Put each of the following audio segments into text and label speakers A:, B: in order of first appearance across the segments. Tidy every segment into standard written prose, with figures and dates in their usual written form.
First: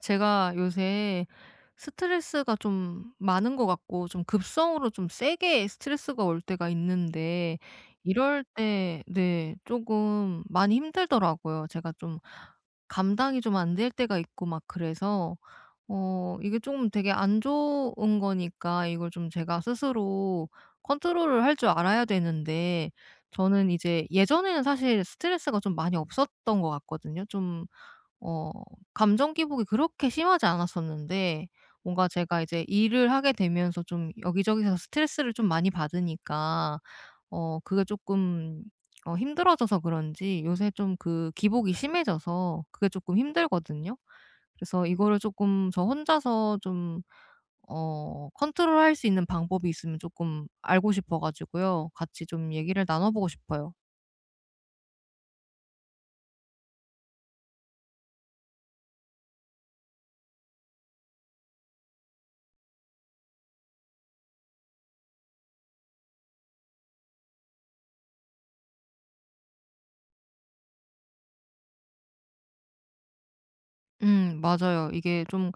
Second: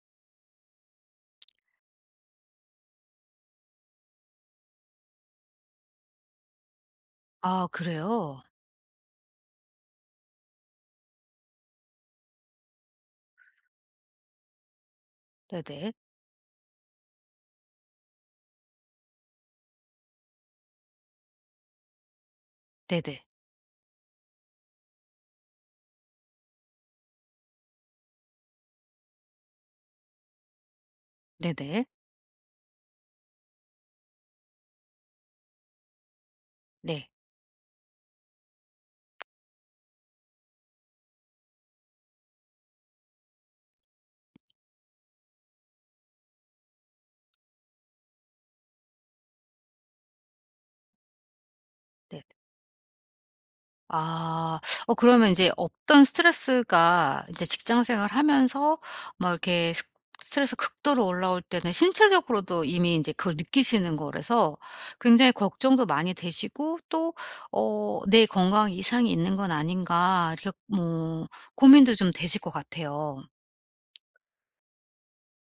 A: 제가 요새 스트레스가 좀 많은 것 같고 좀 급성으로 좀 세게 스트레스가 올 때가 있는데
B: 아 그래요?
A: 이럴 때네 조금 많이 힘들더라고요. 제가 좀 감당이 좀 안 될 때가 있고 막 그래서
B: 네네.
A: 이게 조금 되게 안 좋은 거니까 이걸 좀 제가 스스로 컨트롤을 할 줄 알아야 되는데,
B: 네네.
A: 저는 이제 예전에는 사실 스트레스가 좀 많이 없었던 것 같거든요. 어 감정 기복이 그렇게 심하지 않았었는데
B: 네네.
A: 뭔가 제가 이제 일을 하게 되면서 좀 여기저기서 스트레스를 좀 많이 받으니까
B: 네.
A: 그게 조금 힘들어져서 그런지 요새 좀 그 기복이 심해져서 그게 조금 힘들거든요. 그래서 이거를 조금 저 혼자서 컨트롤할 수 있는 방법이 있으면 조금 알고 싶어 가지고요.
B: 네.
A: 같이 좀 얘기를 나눠 보고 싶어요.
B: 아. 그러면 이제 없던 스트레스가 이제 직장 생활하면서 막 이렇게 스 스트레스 극도로 올라올 때는 신체적으로도 이미 이제 그걸 느끼시는 거라서 굉장히 걱정도 많이 되시고 또 '내 건강 이상이 있는 건 아닌가.' 이렇게 뭐 고민도 좀 되실 것 같아요.
A: 음, 맞아요. 이게 좀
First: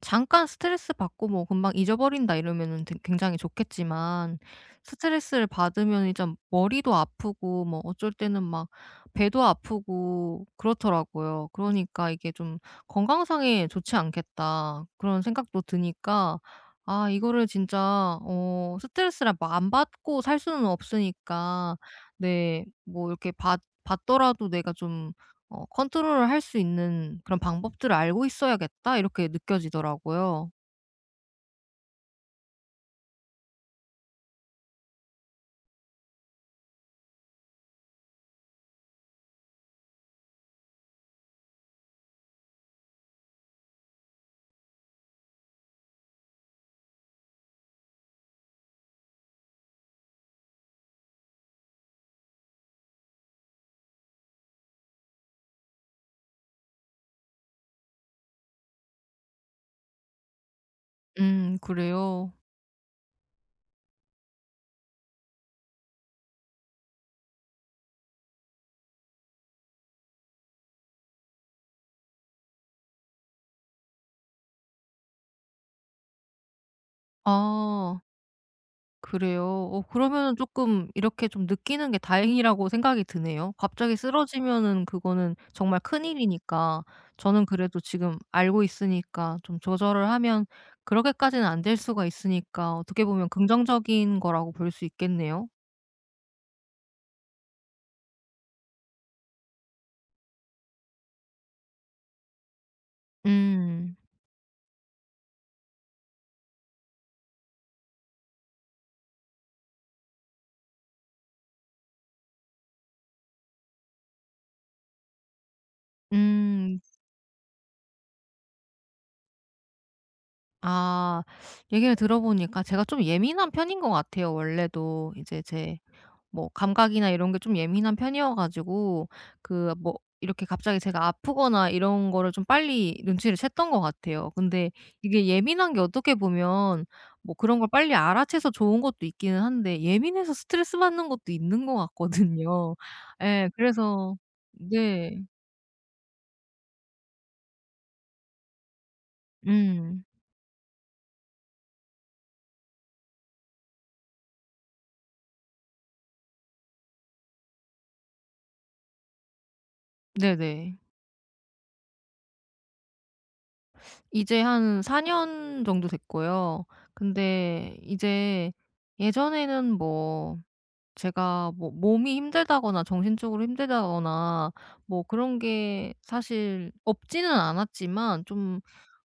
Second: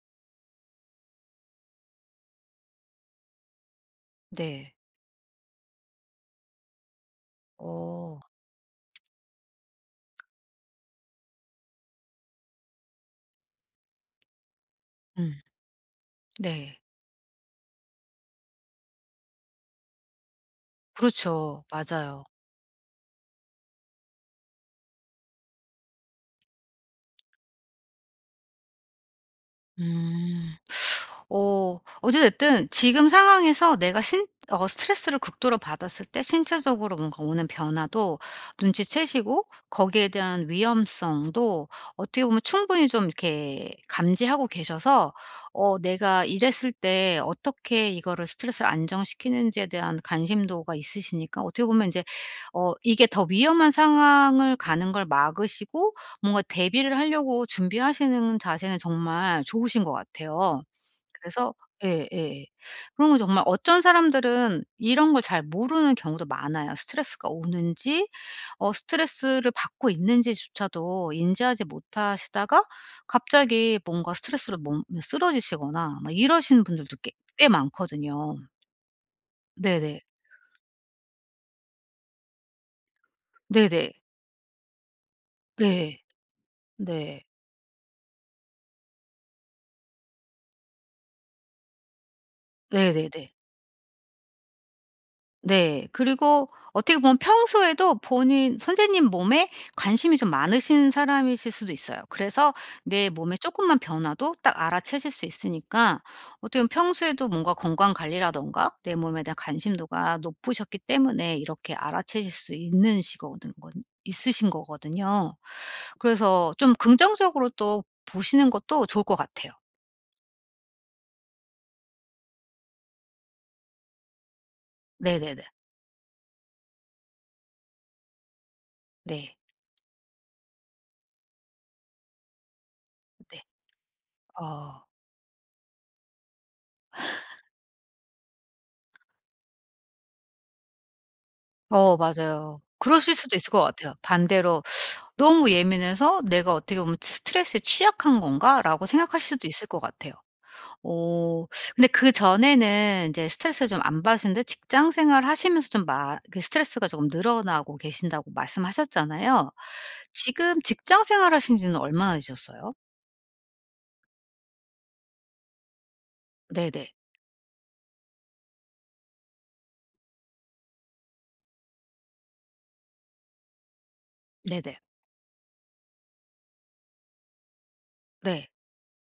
A: 잠깐 스트레스 받고 뭐 '금방 잊어버린다.' 이러면은 되 굉장히 좋겠지만,
B: 네.
A: 스트레스를 받으면 이제 머리도 아프고 뭐 어쩔
B: 어.
A: 때는 막 배도 아프고 그렇더라고요. 그러니까 이게 좀 '건강상에 좋지 않겠다.' 그런
B: 음.
A: 생각도 드니까,
B: 네.
A: 아 이거를 진짜 스트레스를 안 받고 살 수는
B: 그렇죠.
A: 없으니까
B: 맞아요.
A: 네 뭐 이렇게 받 받더라도 '내가 좀 컨트롤을 할 수 있는 그런 방법들을 알고 있어야겠다.' 이렇게 느껴지더라고요.
B: 음. 어찌 됐든 지금 상황에서 내가 신 어 스트레스를 극도로 받았을 때 신체적으로 뭔가 오는 변화도 눈치채시고 거기에 대한 위험성도 어떻게 보면 충분히 좀 이렇게 감지하고 계셔서 내가 이랬을 때 어떻게 이거를 스트레스를 안정시키는지에 대한 관심도가 있으시니까 어떻게 보면 이제 이게 더 위험한 상황을 가는 걸 막으시고 뭔가 대비를 하려고 준비하시는 자세는 정말 좋으신 것 같아요. 그래서
A: 그래요?
B: 예예. 그러면 정말 어떤 사람들은 이런 걸 잘 모르는 경우도 많아요. 스트레스가 오는지 스트레스를 받고 있는지조차도 인지하지 못하시다가 갑자기 뭔가 스트레스로 몸 쓰러지시거나 막 이러시는 분들도 꽤
A: 아
B: 많거든요.
A: 그래요? 어
B: 네네.
A: 그러면은 조금 이렇게 좀 느끼는 게 다행이라고 생각이 드네요.
B: 네네.
A: 갑자기 쓰러지면은 그거는 정말
B: 네.
A: 큰일이니까.
B: 네.
A: 저는 그래도 지금 알고 있으니까 좀 조절을 하면 그렇게까지는 안 될 수가 있으니까 어떻게
B: 네네네.
A: 보면 긍정적인 거라고 볼 수 있겠네요.
B: 네. 그리고 어떻게 보면 평소에도 본인 선생님 몸에 관심이 좀 많으신 사람이실 수도 있어요. 그래서 내 몸에 조금만
A: 음.
B: 변화도 딱 알아채실 수 있으니까 어떻게 보면 평소에도 뭔가 건강 관리라든가 내 몸에 대한 관심도가 높으셨기 때문에 이렇게 알아채실 수 있는 시거든 건 있으신 거거든요. 그래서 좀
A: 음.
B: 긍정적으로 또 보시는 것도 좋을 것 같아요.
A: 아, 얘기를 들어보니까 제가 좀 예민한 편인 것 같아요 원래도.
B: 네네네.
A: 이제 제 뭐 감각이나 이런 게 좀 예민한 편이어 가지고
B: 네.
A: 그 뭐 이렇게 갑자기 제가 아프거나 이런 거를 좀 빨리 눈치를
B: 네.
A: 챘던 것 같아요. 근데
B: 어.
A: 이게 예민한 게 어떻게 보면 뭐 그런 걸 빨리 알아채서 좋은 것도 있기는 한데 예민해서 스트레스 받는 것도 있는 것
B: 맞아요.
A: 같거든요.
B: 그러실 수도 있을
A: 예.
B: 것 같아요.
A: 그래서
B: 반대로
A: 네.
B: 너무 예민해서 '내가 어떻게 보면 스트레스에 취약한 건가?'라고 생각하실 수도 있을 것
A: 음.
B: 같아요. 어 근데 그전에는 인제 스트레스를 좀 안 받으셨는데 직장 생활 하시면서 좀 마 그 스트레스가 조금 늘어나고 계신다고 말씀하셨잖아요. 지금
A: 네네.
B: 직장 생활 하신 지는 얼마나 되셨어요?
A: 이제 한 4년 정도 됐고요.
B: 네네.
A: 근데 이제 예전에는 뭐 제가 뭐 몸이 힘들다거나 정신적으로 힘들다거나
B: 네네.
A: 뭐 그런 게 사실 없지는 않았지만
B: 네.
A: 좀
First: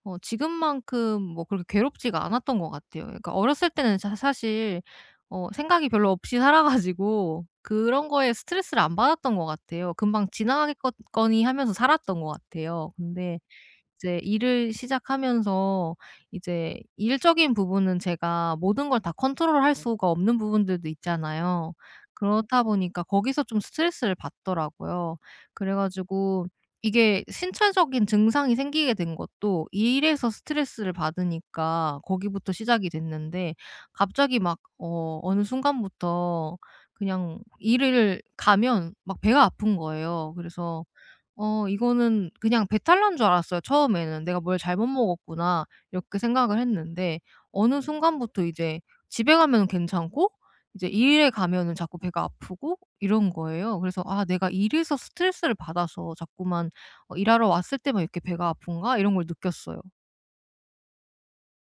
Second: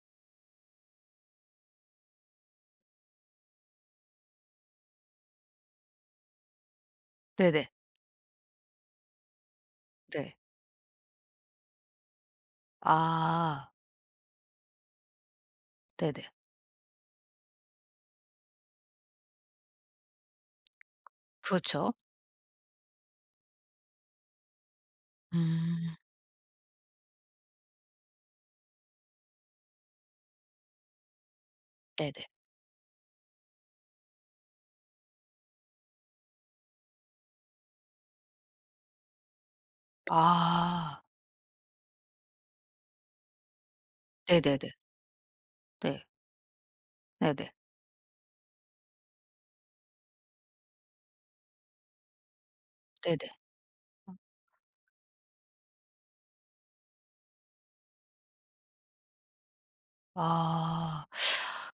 A: 지금만큼 뭐 그렇게 괴롭지가 않았던 것 같아요. 그러니까 어렸을 때는 자 사실 생각이 별로 없이 살아 가지고
B: 네네.
A: 그런 거에 스트레스를 안 받았던 것 같아요. 금방
B: 네.
A: 지나가겠거 거니 하면서 살았던 것 같아요. 근데
B: 아
A: 이제 일을 시작하면서
B: 네네.
A: 이제 일적인 부분은 제가 모든 걸 다 컨트롤할 수가 없는 부분들도 있잖아요.
B: 그렇죠.
A: 그렇다 보니까 거기서 좀 스트레스를 받더라고요. 그래
B: 음
A: 가지고 이게 신체적인 증상이 생기게 된 것도 일에서 스트레스를 받으니까
B: 네네.
A: 거기부터 시작이 됐는데, 갑자기 막 어느 순간부터 그냥 일을 가면 막 배가 아픈 거예요. 그래서
B: 아
A: 이거는 그냥 배탈 난 줄 알았어요 처음에는. '내가 뭘
B: 네네네.
A: 잘못 먹었구나.'
B: 네.
A: 이렇게 생각을 했는데,
B: 네네.
A: 어느 순간부터 이제 집에 가면은 괜찮고 이제 일에 가면은 자꾸 배가 아프고
B: 네네.
A: 이런 거예요. 그래서 '아 내가 일에서 스트레스를 받아서 자꾸만 일하러 왔을 때만 이렇게 배가 아픈가?' 이런 걸 느꼈어요.
B: 아.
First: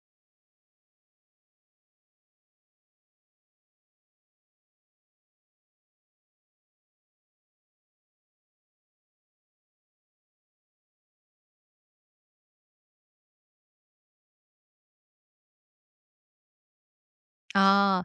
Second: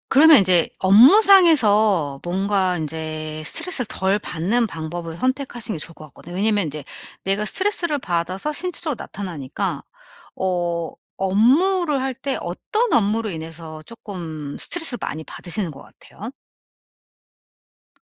B: 그러면 인제 업무상에서 뭔가 인제 스트레스를 덜 받는 방법을 선택하시는 게 좋을 것 같거든요. 왜냐면 인제 내가 스트레스를 받아서 신체적으로 나타나니까 어 업무를 할 때 어떤 업무로 인해서 쪼끔 스트레스를 많이 받으시는 것 같아요?
A: 아.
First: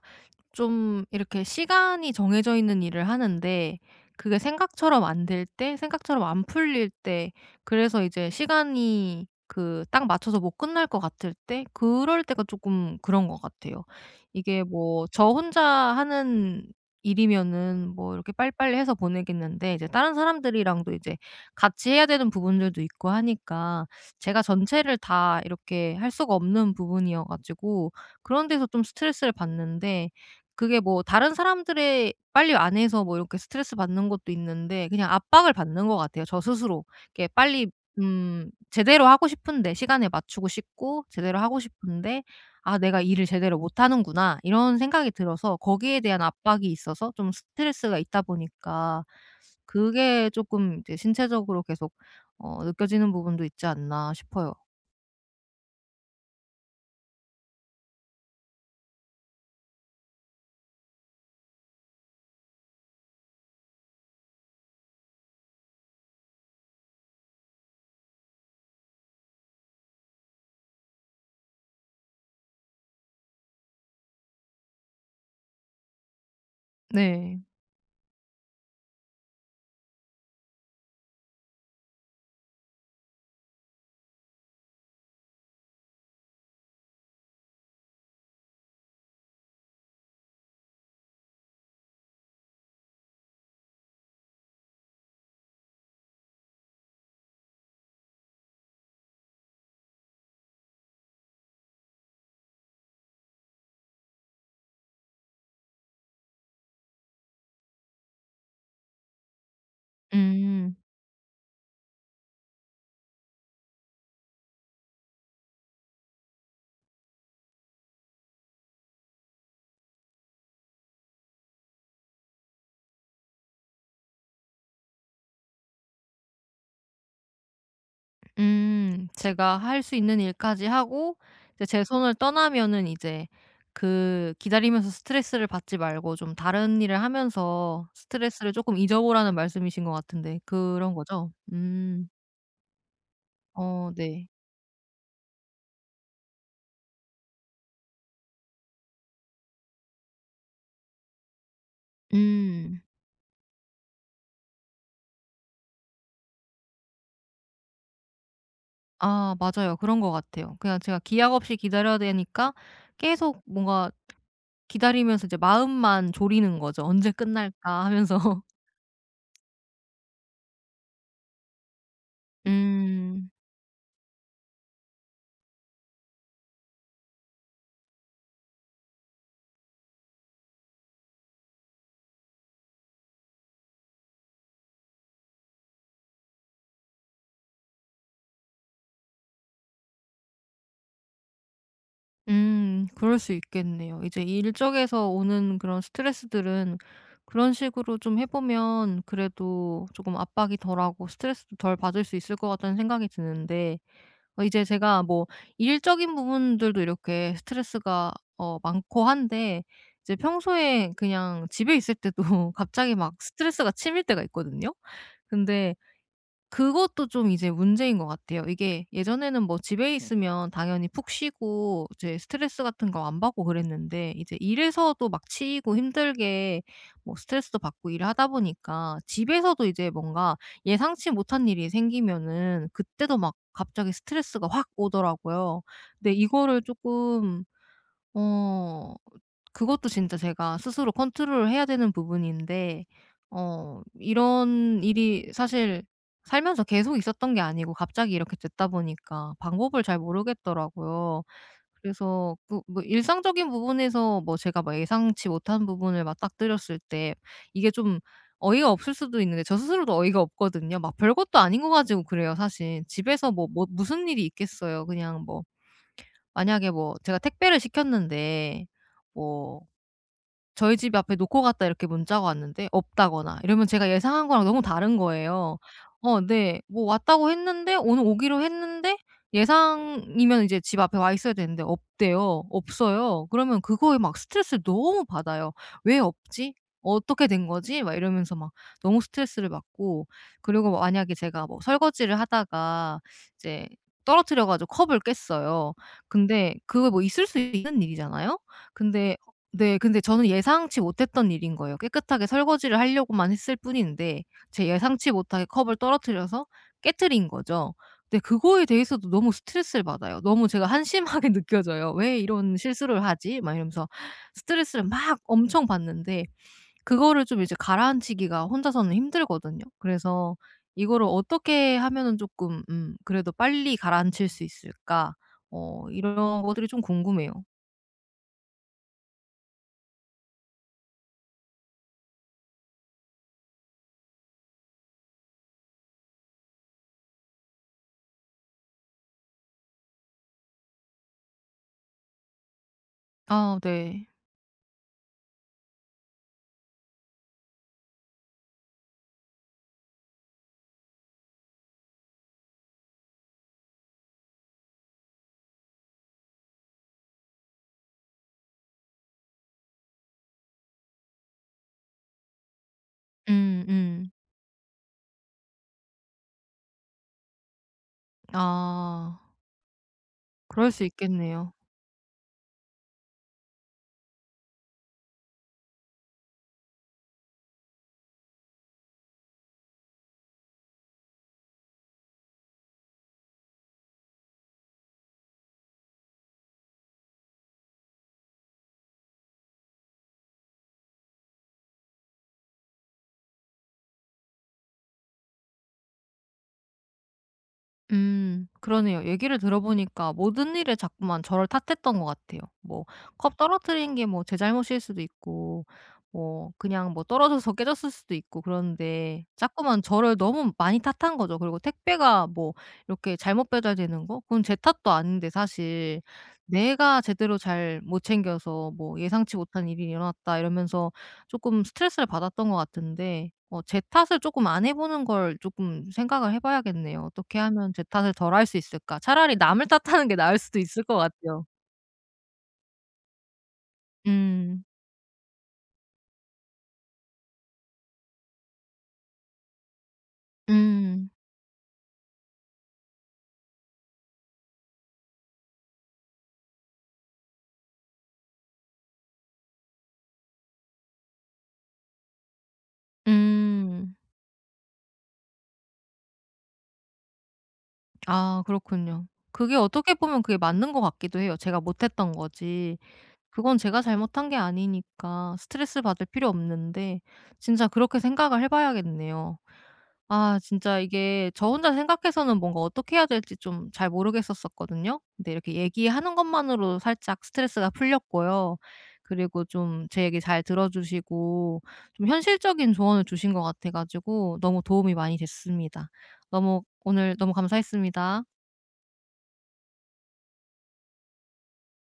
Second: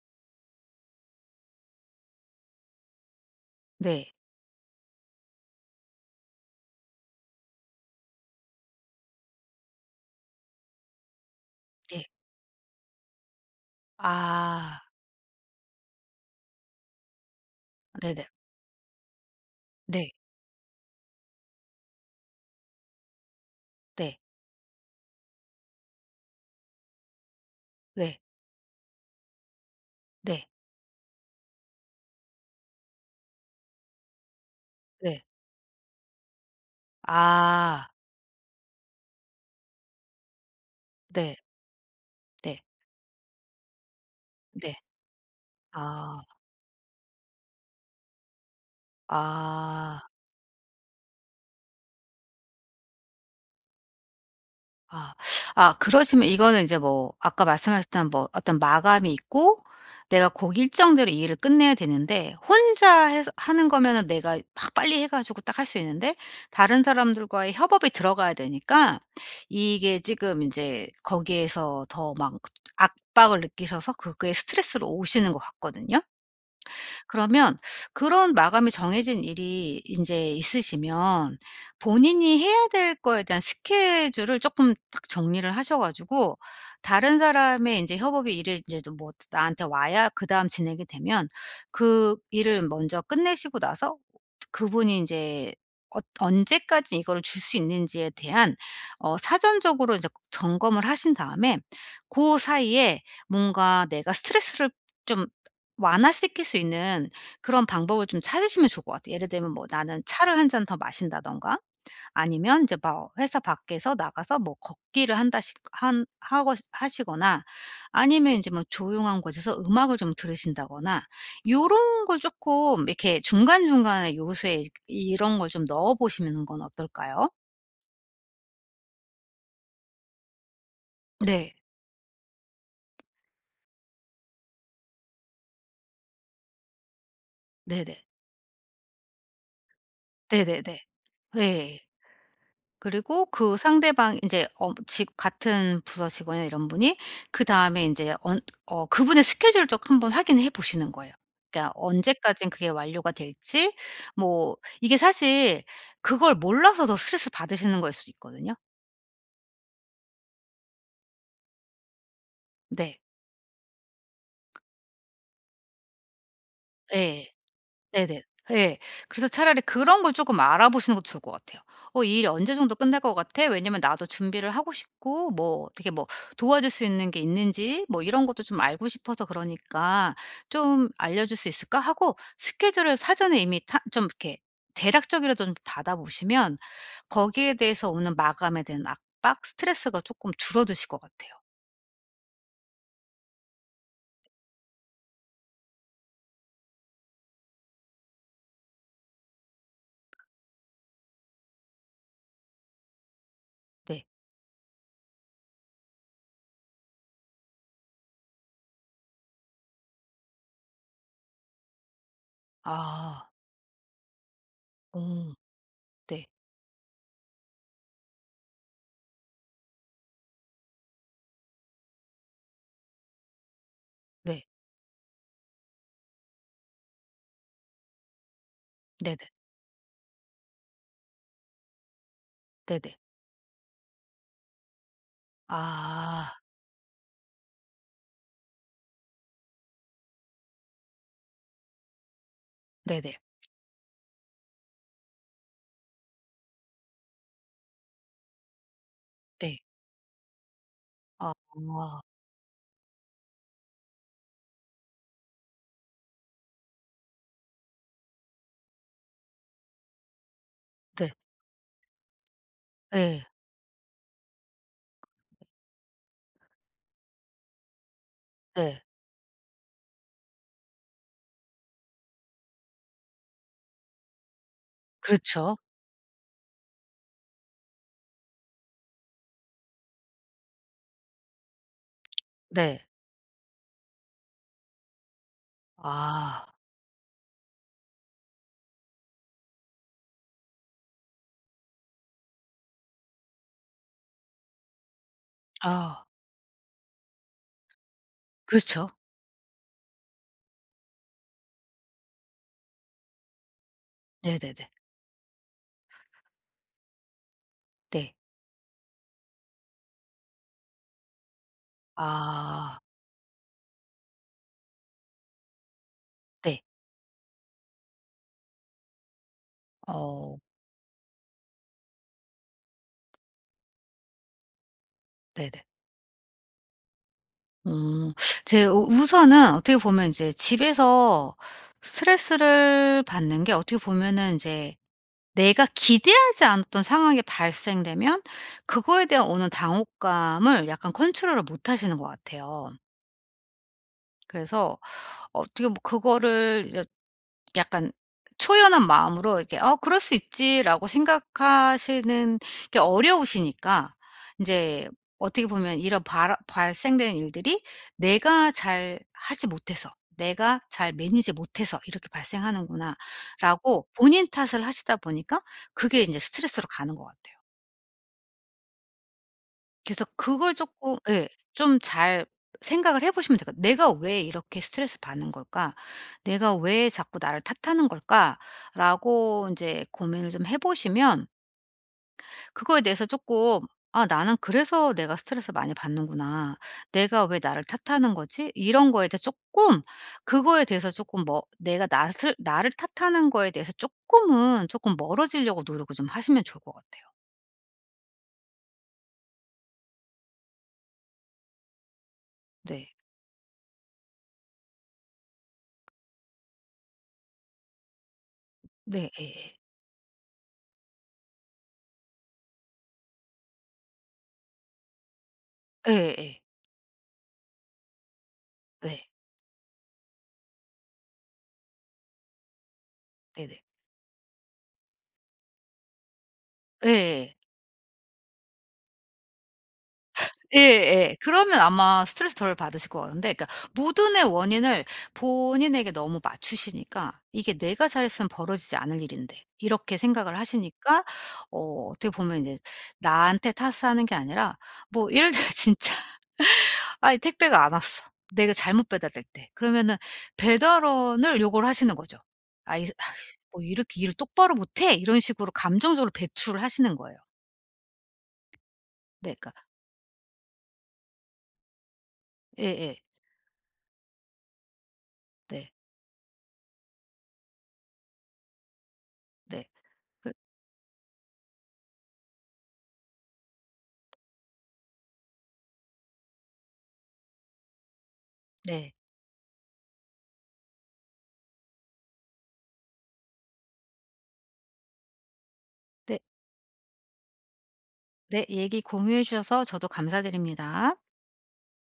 A: 좀 이렇게 시간이 정해져 있는 일을 하는데
B: 네.
A: 그게 생각처럼 안 될 때, 생각처럼 안 풀릴 때, 그래서 이제 시간이 그 딱 맞춰서 못 끝날 것 같을 때,
B: 네.
A: 그럴 때가 조금 그런 것 같아요. 이게
B: 아.
A: 뭐 저 혼자 하는 일이면은 뭐
B: 네네.
A: 이렇게 빨리빨리 해서 보내겠는데 이제
B: 네.
A: 다른 사람들이랑도 이제 같이 해야 되는 부분들도 있고 하니까
B: 네.
A: 제가 전체를 다 이렇게 할 수가 없는 부분이어가지고
B: 네.
A: 그런 데서 좀 스트레스를 받는데,
B: 네.
A: 그게 뭐 다른 사람들의 빨리 안 해서 뭐 이렇게 스트레스 받는 것도 있는데 그냥
B: 네.
A: 압박을 받는 것 같아요 저 스스로. 이렇게 빨리
B: 아.
A: 제대로 하고 싶은데 시간에 맞추고 싶고
B: 네.
A: 제대로 하고 싶은데
B: 네.
A: '아 내가 일을 제대로 못 하는구나.'
B: 네.
A: 이런 생각이 들어서 거기에
B: 아.
A: 대한 압박이 있어서 좀 스트레스가 있다 보니까
B: 아.
A: 그게 쪼끔 이제 신체적으로 계속 느껴지는 부분도 있지 않나 싶어요.
B: 아. 아 그러시면 이거는 이제 뭐 아까 말씀하셨던 뭐 어떤 마감이 있고 내가 곡 일정대로 이 일을 끝내야 되는데 혼자 해서 하는 거면은 내가 막 빨리 해 가지고 딱 할 수 있는데 다른 사람들과의 협업이 들어가야 되니까 이게 지금 이제 거기에서 더 막 압박을 느끼셔서 그게 스트레스로 오시는 것 같거든요.
A: 네.
B: 그러면 그런 마감이 정해진 일이 인제 있으시면 본인이 해야 될 거에 대한 스케줄을 쪼끔 딱 정리를 하셔 가지고 다른 사람의 인제 협업이 일이 인제 도 뭐 나한테 와야 그다음 진행이 되면 그 일을 먼저 끝내시고 나서 그분이 인제 엇 언제까지 이거를 줄 수 있는지에 대한 사전적으로 이제 점검을 하신 다음에 고 사이에 뭔가 내가 스트레스를 좀 완화시킬 수 있는 그런 방법을 좀 찾으시면 좋을 것 같아요. 예를 들면 뭐 나는 차를 한 잔 더
A: 음.
B: 마신다든가 아니면 이제 막 회사 밖에서 나가서 뭐 걷기를 한다시 한 하고 하시거나 아니면 이제 뭐 조용한 곳에서 음악을 좀 들으신다거나 요런 걸 조금 이렇게 중간중간에 요소에 이런 걸 좀 넣어 보시는 건 어떨까요?
A: 음. 제가 할 수 있는 일까지 하고
B: 네.
A: 이제 제 손을 떠나면은 이제 그 기다리면서 스트레스를 받지 말고 좀 다른 일을 하면서
B: 네네.
A: 스트레스를 조금 잊어보라는 말씀이신 것 같은데
B: 네네네.
A: 그런 거죠?
B: 예.
A: 음.
B: 그리고 그
A: 어
B: 상대방 이
A: 네.
B: 제 어 지 같은 부서 직원이나 이런 분이 그다음에 이제 언 어 그분의 스케줄 쪽 한번 확인해 보시는 거예요. 그러니까 언제까지 그게
A: 음.
B: 완료가 될지 뭐 이게 사실 그걸 몰라서 더 스트레스를 받으시는 거일 수도 있거든요.
A: 아 맞아요. 그런 것 같아요. 그냥 제가 기약 없이 기다려야 되니까
B: 네.
A: 계속 뭔가 기다리면서 이제 마음만 졸이는 거죠. '언제
B: 예.
A: 끝날까?' 하면서.
B: 네네. 예. 그래서 차라리 그런 걸 조금 알아보시는 것도 좋을 것 같아요. '어 이 일이 언제 정도 끝날 것
A: 음.
B: 같아?' 왜냐면 나도 준비를 하고 싶고 뭐 어떻게 뭐 도와줄 수 있는 게 있는지 뭐 이런 것도 좀 알고 싶어서 그러니까 "좀 알려줄 수 있을까?" 하고 스케줄을 사전에 이미 타 좀 이렇게 대략적이라도 좀 받아 보시면 거기에 대해서 오는 마감에 대한 아 빡 스트레스가 조금 줄어드실 것 같아요.
A: 그럴 수 있겠네요. 이제 일 쪽에서 오는 그런 스트레스들은 그런 식으로 좀 해 보면 그래도 조금 압박이 덜하고 스트레스도 덜 받을 수 있을 것 같다는 생각이 드는데,
B: 네.
A: 이제 제가 뭐 일적인 부분들도 이렇게 스트레스가 많고 한데 이제 평소에 그냥 집에 있을 때도 갑자기 막
B: 아.
A: 스트레스가 치밀 때가 있거든요.
B: 어.
A: 근데
B: 네.
A: 그것도 좀 이제 문제인 것 같아요. 이게 예전에는 뭐 집에 네. 있으면 당연히 푹 쉬고 이제 스트레스 같은 거 안 받고 그랬는데 이제
B: 네.
A: 일에서도 막 치이고 힘들게 뭐 스트레스도 받고 일을 하다 보니까
B: 네네.
A: 집에서도 이제 뭔가 예상치 못한 일이 생기면은
B: 네네.
A: 그때도 막 갑자기 스트레스가 확 오더라고요. 근데
B: 아.
A: 이거를 조금... 어 그것도 진짜 제가 스스로 컨트롤을 해야 되는 부분인데
B: 네네.
A: 이런 일이 사실 살면서 계속 있었던 게 아니고 갑자기 이렇게 됐다 보니까
B: 네.
A: 방법을 잘 모르겠더라고요.
B: 아. 아,
A: 그래서 그 뭐 일상적인 부분에서 뭐 제가 뭐 예상치 못한 부분을 맞닥뜨렸을 때 이게 좀 어이가 없을 수도 있는데 저 스스로도 어이가 없거든요. 막
B: 네.
A: 별것도 아닌 거 가지고 그래요, 사실.
B: 네.
A: 집에서 뭐 뭐 무슨 일이 있겠어요. 그냥 뭐 만약에 뭐 제가 택배를 시켰는데
B: 네.
A: 뭐 저희 집 앞에 놓고 갔다 이렇게 문자가 왔는데 없다거나 이러면 제가 예상한 거랑 너무 다른
B: 그렇죠.
A: 거예요. 어 네. 뭐 왔다고 했는데 오늘 오기로 했는데 예상이면 이제 집 앞에 와 있어야 되는데 없대요.
B: 네.
A: 없어요. 그러면 그거에 막 스트레스를 너무 받아요. '왜
B: 아.
A: 없지? 어떻게 된 거지?' 막 이러면서 막 너무 스트레스를 받고, 그리고 만약에 제가 뭐 설거지를 하다가 이제 떨어뜨려 가지고 컵을 깼어요.
B: 아.
A: 근데 그거 뭐 있을 수 있는 일이잖아요.
B: 그렇죠.
A: 근데 네. 근데 저는 예상치 못했던 일인 거예요. 깨끗하게 설거지를 하려고만 했을 뿐인데 제
B: 네네네.
A: 예상치 못하게 컵을 떨어뜨려서 깨트린 거죠.
B: 네.
A: 근데 그거에 대해서도 너무 스트레스를 받아요. 너무 제가 한심하게 느껴져요. '왜 이런
B: 아.
A: 실수를 하지?' 막 이러면서 스트레스를 막 엄청 받는데
B: 네.
A: 그거를 좀 이제 가라앉히기가 혼자서는 힘들거든요. 그래서
B: 어
A: 이거를 어떻게 하면은 조금 그래도 빨리 가라앉힐 수 있을까?
B: 네네.
A: 이런 것들이 좀 궁금해요.
B: 음. 제 우 우선은 어떻게 보면 이제 집에서 스트레스를 받는 게 어떻게 보면은 제 내가 기대하지 않았던 상황이 발생되면 그거에 대한 오는 당혹감을 약간 컨트롤을 못 하시는 것 같아요.
A: 아 네.
B: 그래서 어떻게 뭐 그거를 이제 약간 초연한 마음으로 이렇게 '어 그럴 수 있지.'라고 생각하시는 게 어려우시니까 인제 어떻게 보면 이런 발아 발생되는 일들이 내가 잘 하지 못해서, 내가 잘 매니지 못해서 이렇게 발생하는구나라고
A: 음음.
B: 본인 탓을 하시다 보니까 그게 인제 스트레스로 가는 것 같아요.
A: 아.
B: 그래서 그걸
A: 그럴 수
B: 조금 예.
A: 있겠네요.
B: 좀 잘 생각을 해 보시면 돼요 '내가 왜 이렇게 스트레스 받는 걸까? 내가 왜 자꾸 나를 탓하는 걸까?'라고 인제 고민을 좀 해 보시면 그거에 대해서 쪼끔 '아 나는 그래서 내가 스트레스 많이 받는구나. 내가 왜 나를 탓하는 거지?' 이런 거에 대해서 쪼끔 그거에 대해서 쪼끔 뭐 내가 낫을 나를 탓하는 거에 대해서 쪼끔 멀어지려고 노력을 좀 하시면 좋을 것 같아요.
A: 그러네요. 얘기를 들어보니까 모든 일에 자꾸만 저를 탓했던 것 같아요. 뭐
B: 네.
A: 컵 떨어뜨린 게 뭐 제 잘못일 수도 있고 뭐 그냥 뭐 떨어져서 깨졌을 수도 있고
B: 네
A: 그런데
B: 예예.
A: 자꾸만 저를 너무 많이 탓한 거죠. 그리고 택배가 뭐 이렇게 잘못 배달되는 거 그건 제 탓도 아닌데 사실
B: 예예.
A: '내가 제대로 잘 못 챙겨서 뭐
B: 네.
A: 예상치 못한 일이 일어났다.' 이러면서 조금 스트레스를 받았던 것 같은데
B: 네네.
A: 제 탓을 조금 안 해 보는 걸 조금 생각을 해 봐야겠네요.
B: 예.
A: '어떻게 하면 제 탓을 덜 할 수 있을까?' 차라리 남을 탓하는 게 나을 수도 있을 것
B: 예예.
A: 같아요.
B: 그러면 아마 스트레스 덜 받으실 것 같은데 그러니까 모든의
A: 음.
B: 원인을 본인에게 너무 맞추시니까 '이게 내가 잘했으면 벌어지지 않을 일인데.' 이렇게 생각을 하시니까
A: 음.
B: 어 어떻게 보면 인제 나한테 탓하는 게 아니라 뭐 예를 들어 진짜 '아이 택배가 안 왔어.' 내가 잘못 배달될 때. 그러면은 배달원을 욕을 하시는 거죠. '아이 아이씨 뭐
A: 음.
B: 이렇게 일을 똑바로 못 해.' 이런 식으로 감정적으로 배출을 하시는 거예요.
A: 아 그렇군요.
B: 네
A: 그게
B: 그러니까
A: 어떻게 보면 그게 맞는 것 같기도 해요. 제가 못 했던 거지.
B: 예예.
A: 그건 제가 잘못한 게 아니니까
B: 네.
A: 스트레스 받을 필요 없는데 진짜 그렇게 생각을 해 봐야겠네요.
B: 네. 그
A: 아 진짜 이게 저 혼자 생각해서는 뭔가 어떻게 해야 될지 좀 잘 모르겠었었거든요. 근데 이렇게 얘기하는 것만으로 살짝 스트레스가 풀렸고요.
B: 네.
A: 그리고 좀 제 얘기 잘 들어주시고 좀 현실적인 조언을 주신 것 같아 가지고 너무 도움이 많이 됐습니다.
B: 네.
A: 너무 오늘 너무 감사했습니다.
B: 네. 얘기 공유해 주셔서 저도 감사드립니다.